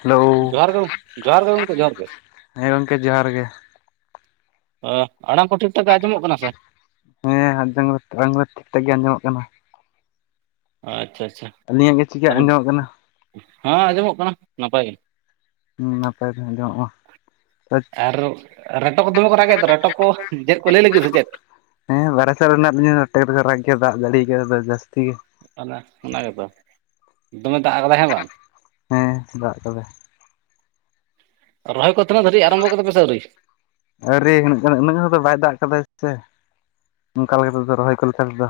Hello, ᱡᱚᱦᱟᱨ ᱜᱮ ᱡᱚᱦᱟᱨ ᱜᱮ ᱜᱚᱢᱠᱮ ᱡᱚᱦᱟᱨ ᱜᱮ ᱦᱮᱸ ᱜᱚᱢᱠᱮ ᱡᱚᱦᱟᱨ ᱜᱮ᱾ ᱟᱸ ᱟᱲᱟᱝ ᱠᱚ ᱴᱷᱤᱠ ᱴᱷᱟᱠ ᱟᱸᱡᱚᱢᱚᱜ ᱠᱟᱱᱟ ᱥᱮ? ᱦᱮᱸ ᱦᱟᱱᱛᱮ [unintelligible] ᱟᱲᱟᱝ ᱠᱚᱫᱚ ᱴᱷᱤᱠ ᱴᱷᱟᱠ ᱜᱮ ᱟᱸᱡᱚᱢᱚᱜ ᱠᱟᱱᱟ᱾ ᱟᱪᱪᱷᱟ ᱟᱪᱪᱷᱟ᱾ ᱟᱹᱞᱤᱧᱟᱜ ᱜᱮ ᱪᱤᱠᱟ ᱟᱸᱡᱚᱢᱚᱜ ᱠᱟᱱᱟ? ᱦᱚᱸ ᱟᱸᱡᱚᱢᱚᱜ ᱠᱟᱱᱟ ᱱᱟᱯᱟᱭ ᱜᱮ᱾ ᱩᱸ ᱱᱟᱯᱟᱭ ᱛᱮ ᱟᱸᱡᱚᱢᱚᱜᱼᱟ᱾ ᱟᱨ ᱟᱨ ᱨᱮᱴᱚ ᱠᱚ ᱫᱚᱢᱮ ᱠᱚ ᱨᱟᱜᱮᱫ ᱫᱚ ᱨᱮᱴᱚᱠ ᱠᱚ ᱪᱮᱫ ᱠᱚ ᱞᱟᱹᱭ ᱞᱟᱹᱜᱤᱫ ᱟᱥᱮ ᱪᱮᱫ? ᱦᱮᱸ ᱵᱟᱨᱦᱮ ᱥᱮᱫ ᱨᱮ ᱦᱮᱱᱟᱜ ᱞᱤᱧᱟ ᱨᱚᱴᱮ ᱠᱚᱫᱚ ᱠᱚ ᱨᱟᱜᱽ ᱜᱮᱭᱟ ᱫᱟᱜ ᱡᱟᱲᱤ ᱠᱟᱫᱟᱭ ᱛᱚ ᱡᱟᱹᱥᱛᱤ ᱜᱮ᱾ ᱛᱟᱦᱚᱞᱮ ᱚᱱᱟ ᱜᱮᱛᱚ ᱫᱚᱢᱮ ᱫᱟᱜ ᱠᱟᱫᱟᱭ ᱦᱮᱸ ᱵᱟᱝ᱾ ᱦᱮᱸ ᱫᱟᱜ ᱠᱟᱫᱟᱭ᱾ ᱨᱚᱦᱚᱭ ᱠᱚ ᱛᱤᱱᱟᱹᱜ ᱫᱷᱟᱹᱨᱤᱡ ᱟᱨᱟᱢᱵᱚ ᱠᱮᱫᱟᱯᱮ ᱥᱮ ᱟᱣᱨᱤ? ᱟᱹᱣᱨᱤ ᱤᱱᱟᱹᱜ ᱤᱱᱟᱹᱜ ᱤᱱᱟᱹᱜ ᱠᱟᱛᱮ ᱫᱚ ᱵᱟᱭ ᱫᱟᱜ ᱠᱟᱫᱟ ᱥᱮ ᱚᱱᱠᱟ ᱞᱮᱠᱟ ᱛᱮᱫᱚ ᱨᱚᱦᱚᱭ ᱠᱚᱫᱚ ᱛᱟᱦᱚᱞᱮ ᱛᱮ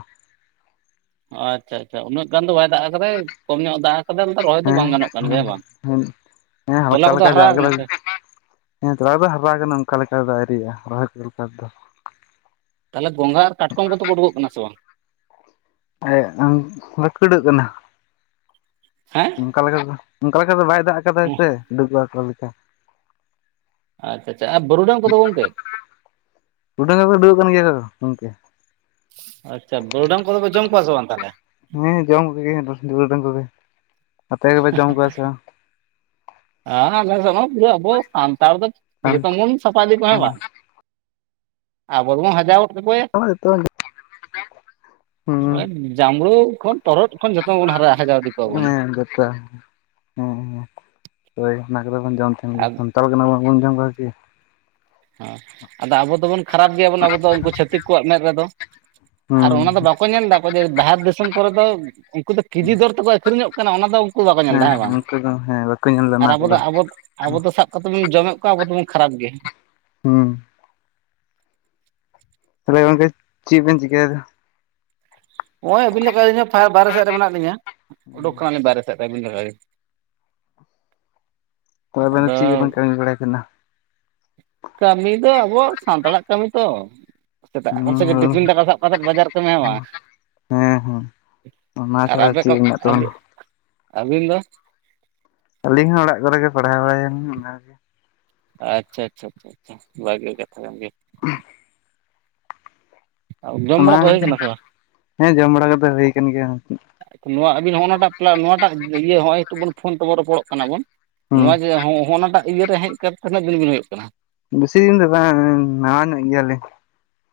ᱟᱪᱪᱷᱟ ᱟᱪᱪᱷᱟ ᱩᱱᱟᱹᱜ ᱜᱟᱱ ᱫᱚ ᱵᱟᱭ ᱫᱟᱜ ᱠᱟᱫᱟᱭ ᱠᱚᱢ ᱧᱚᱜ ᱫᱟᱜ ᱠᱟᱫᱟᱭ ᱚᱱᱟᱛᱮ ᱨᱚᱦᱚᱭ ᱫᱚ ᱵᱟᱝ ᱜᱟᱱᱚᱜ ᱠᱟᱱ ᱜᱮᱭᱟ ᱦᱮᱸ ᱵᱟᱝ᱾ ᱦᱮᱸ ᱦᱟᱞᱠᱟ ᱛᱚᱞᱟ ᱠᱚ ᱫᱚ ᱦᱟᱞᱠᱟ ᱫᱟᱜ ᱦᱟᱨᱟ ᱠᱟᱱᱟ ᱠᱟᱫᱟᱭ ᱥᱮ? ᱦᱮᱸ ᱛᱚᱞᱟ ᱠᱚ ᱫᱚ ᱦᱟᱨᱟ ᱠᱟᱱᱟ ᱚᱝᱠᱟ ᱞᱮᱠᱟ ᱫᱚ ᱟᱣᱨᱤᱭᱟᱜ-ᱟ ᱨᱚᱦᱚᱭ ᱠᱚ ᱞᱮᱠᱟ ᱛᱮ ᱫᱚ᱾ ᱛᱟᱦᱟᱞᱮ ᱜᱚᱸᱜᱷᱟ ᱟᱨ ᱠᱟᱴᱠᱚᱢ ᱠᱚ ᱫᱚ ᱠᱚ ᱩᱰᱩᱠᱚᱜ ᱠᱟᱱᱟ ᱥᱮ ᱵᱟᱝ? ᱮ ᱟᱢ ᱵᱟᱠᱩᱲᱟᱹ ᱠᱟᱱᱟ᱾ ᱦᱮᱸ ᱚᱱᱠᱟ ᱞᱮᱠᱟ ᱫᱚ ᱚᱱᱠᱟ ᱞᱮᱠᱟ ᱫᱚ ᱵᱟᱭ ᱫᱟᱜ ᱠᱟᱫᱟ ᱥᱮ ᱰᱩᱜᱟᱹᱦᱟᱠᱩ ᱞᱮᱠᱟ᱾ ᱟᱪᱪᱷᱟ ᱟᱪᱪᱷᱟ ᱟᱨ ᱵᱮᱨᱩᱰᱟᱝ ᱠᱚ ᱫᱚ ᱜᱚᱢᱠᱮ ᱵᱮᱨᱩᱰᱟᱝ ᱦᱚᱠᱚ ᱩᱰᱩᱭᱚᱜ ᱠᱟᱱ ᱜᱮᱭᱟ ᱠᱚ ᱜᱚᱢᱠᱮ᱾ ᱟᱪᱪᱷᱟ ᱵᱟᱨᱩᱰᱟᱝ ᱠᱚᱫᱚ ᱯᱮ ᱡᱚᱢ ᱠᱚᱣᱟ ᱥᱮ ᱵᱟᱝ ᱛᱟᱦᱚᱞᱮ? ᱦᱮᱸ ᱡᱚᱢ ᱠᱚᱜᱮᱭᱟᱞᱮ ᱵᱟᱨᱩᱰᱟᱹᱱ ᱠᱚᱜᱮᱭᱟᱞᱮ, ᱟᱯᱮ ᱜᱮᱯᱮ ᱡᱚᱢ ᱠᱚᱣᱟ ᱥᱮ ᱵᱟᱝ? ᱦᱮᱸ ᱟᱞᱥᱮᱱ ᱦᱚᱸ ᱯᱩᱨᱟᱹ ᱟᱵᱚ ᱥᱟᱱᱛᱟᱲ ᱫᱚ ᱵᱟᱝ? ᱡᱷᱚᱛᱚᱢ ᱵᱚᱱ ᱥᱟᱯᱷᱟ ᱫᱤ ᱠᱚᱣᱟ ᱦᱮᱸ ᱵᱟᱝ᱾ ᱟᱵᱚ ᱫᱚᱵᱚᱱ ᱦᱟᱡᱟᱣ ᱜᱚᱫ ᱠᱟᱠᱚᱣᱟᱭᱟ᱾ ᱡᱚᱛᱚ ᱦᱩᱸ [unintelligible] ᱡᱟᱢᱲᱳ ᱠᱷᱚᱱ ᱛᱚᱨᱦᱚᱫ ᱠᱷᱚᱱ ᱡᱷᱚᱛᱚᱢ ᱵᱚᱱ ᱦᱟᱨᱟᱜᱼᱟ ᱦᱮᱸ ᱡᱷᱚᱛᱚ ᱦᱮᱸ ᱦᱮᱸ ᱦᱳᱭ ᱚᱱᱟ ᱠᱚᱫᱚ ᱵᱚᱱ ᱡᱚᱢ ᱛᱟᱦᱮᱱ ᱜᱮᱭᱟ ᱟᱫ ᱥᱟᱱᱛᱟᱲ ᱠᱟᱱᱟ ᱵᱚᱱ ᱵᱟᱵᱚᱱ ᱡᱚᱢ ᱠᱚᱣᱟ ᱠᱤ ᱦᱮᱸ ᱟᱫᱚ ᱟᱵᱚ ᱫᱚᱵᱚᱱ ᱠᱷᱟᱨᱟᱯ ᱜᱮᱭᱟ ᱵᱚᱱ ᱟᱵᱚ ᱫᱚ ᱩᱱᱠᱩ ᱪᱷᱟᱹᱛᱤᱠ ᱠᱚᱣᱟᱜ ᱢᱮᱸᱫ ᱨᱮ ᱫᱚ ᱟᱨ ᱚᱱᱟ ᱦᱩᱸ ᱫᱚ ᱵᱟᱠ ᱠᱚ ᱧᱮᱞ ᱫᱟᱠᱚ ᱡᱮ ᱵᱟᱦᱟᱨ ᱫᱤᱥᱚᱢ ᱠᱚᱨᱮ ᱫᱚ ᱩᱱᱠᱩ ᱫᱚ ᱠᱮᱡᱤ ᱫᱚᱨ ᱛᱮᱠᱚ ᱟᱹᱠᱷᱨᱤᱧᱚᱜ ᱠᱟᱱᱟ ᱚᱱᱟ ᱫᱚ ᱩᱱᱠᱩ ᱫᱚ ᱵᱟᱠᱚ ᱧᱮᱞ ᱫᱟ ᱦᱮᱸ ᱵᱟᱝ ᱩᱱᱠᱩ ᱫᱚ ᱦᱮᱸ ᱵᱟᱠᱚ ᱧᱮᱞ ᱞᱮᱫᱟ ᱟᱨ ᱚᱱᱟ ᱟᱵᱚ ᱫᱚ ᱠᱚᱫᱚ ᱟᱵᱚ ᱟᱵᱚ ᱫᱚ ᱥᱟᱵ ᱠᱟᱛᱮᱫ ᱵᱚᱱ ᱡᱚᱢᱮᱫ ᱠᱚᱣᱟ ᱟᱵᱚ ᱫᱚᱵᱚᱱ ᱠᱷᱟᱨᱟᱯ ᱜᱮᱭᱟ᱾ ᱦᱚᱸ ᱛᱟᱦᱚᱞᱮ ᱜᱚᱢᱠᱮ ᱪᱮᱫ ᱵᱮᱱ ᱪᱤᱠᱟᱹᱭᱮᱫᱟ? ᱦᱚᱜ-ᱚᱭ ᱟᱹᱵᱤᱱ ᱞᱮᱠᱟ ᱟᱞᱤᱧ ᱦᱚᱸ ᱯᱟᱭᱟᱨ ᱵᱟᱭᱨᱮ ᱥᱮ ᱨᱮ ᱢᱮᱱᱟᱜ ᱞᱤᱧᱟ ᱳᱰᱳᱠ ᱠᱟᱱᱟᱞᱤᱧ ᱵᱟᱭᱨᱮ ᱥᱮᱫ ᱨᱮ ᱟᱹᱵᱤᱱ ᱞᱮᱠᱟ ᱜᱮ᱾ ᱛᱚᱵᱮ ᱟᱵᱤᱱ ᱫᱚ ᱟᱫᱚ ᱪᱤᱫ ᱠᱚᱵᱤᱱ ᱠᱟᱢᱤ ᱵᱟᱲᱟᱭ ᱠᱟᱱᱟ? ᱠᱟᱢᱤ ᱫᱚ ᱟᱵᱚᱣᱟᱜ ᱥᱟᱱᱛᱟᱲᱟᱜ ᱠᱟᱢᱤ ᱛᱚ ᱥᱮᱛᱟᱜ ᱟᱠᱟᱱ ᱥᱮ ᱦᱩᱸ ᱴᱤᱯᱷᱤᱱ ᱫᱟᱠᱟ ᱥᱟᱵ ᱠᱟᱛᱮᱫ ᱵᱟᱡᱟᱨ ᱠᱟᱢᱤ ᱦᱮᱸ ᱵᱟᱝ᱾ ᱦᱮᱸ ᱦᱮᱸ ᱚᱱᱟ ᱟᱨ ᱪᱷᱟᱲᱟ ᱟᱵᱮ ᱠᱚ ᱪᱮᱫ ᱢᱮᱱᱟᱜ ᱟᱵᱤ ᱛᱟᱵᱚᱱᱟ ᱟᱵᱤᱱ ᱫᱚ ᱟᱹᱞᱤᱧ ᱦᱚᱸ ᱚᱲᱟᱜ ᱠᱚᱨᱮᱜ ᱜᱮ ᱯᱟᱲᱦᱟᱣ ᱵᱟᱲᱟᱭᱟᱞᱤᱧ ᱚᱱᱟ ᱜᱮ᱾ ᱟᱪᱪᱷᱟ ᱟᱪᱪᱷᱟ ᱟᱪᱪᱷᱟ ᱟᱪᱪᱷᱟ ᱵᱷᱟᱹᱜᱮ ᱠᱟᱛᱷᱟ ᱠᱟᱱ ᱜᱮᱭᱟ᱾ [unintelligible] ᱡᱚᱢ ᱚᱱᱟ ᱵᱟᱲᱟ ᱦᱩᱭ ᱠᱚ ᱠᱟᱱᱟ ᱥᱮ ᱵᱟᱝ ᱦᱮᱸ ᱡᱚᱢ ᱵᱟᱲᱟ ᱠᱚᱫᱚ ᱦᱩᱭ ᱠᱟᱱ ᱜᱮᱭᱟ ᱾ ᱱᱚᱣᱟ ᱟᱵᱤᱱ ᱦᱚᱸᱜᱚ ᱱᱚᱣᱟᱴᱟᱜ ᱱᱚᱣᱟᱴᱟᱜ ᱤᱭᱟᱹ ᱦᱚᱸᱜᱚᱭ ᱱᱤᱛᱳᱜ ᱵᱚᱱ ᱯᱷᱳᱱ ᱛᱮᱵᱚᱱ ᱨᱚᱯᱚᱲᱚᱜ ᱠᱟᱱᱟ ᱵᱚᱱ ᱦᱩᱸ ᱱᱚᱣᱟ ᱡᱮ ᱦᱚᱸᱜᱚᱱᱟᱴᱟᱜ ᱤᱭᱟᱹ ᱨᱮ ᱦᱮᱡ ᱠᱟᱛᱮᱫ ᱛᱤᱱᱟᱹᱜ ᱫᱤᱱ ᱵᱤᱱ ᱦᱳᱭᱳᱜ ᱠᱟᱱᱟ᱾ ᱵᱤᱥᱤ ᱫᱤᱱ ᱫᱚ ᱵᱟᱝ ᱱᱟᱣᱟ ᱧᱚᱜ ᱜᱮᱭᱟᱹᱞᱤᱧ᱾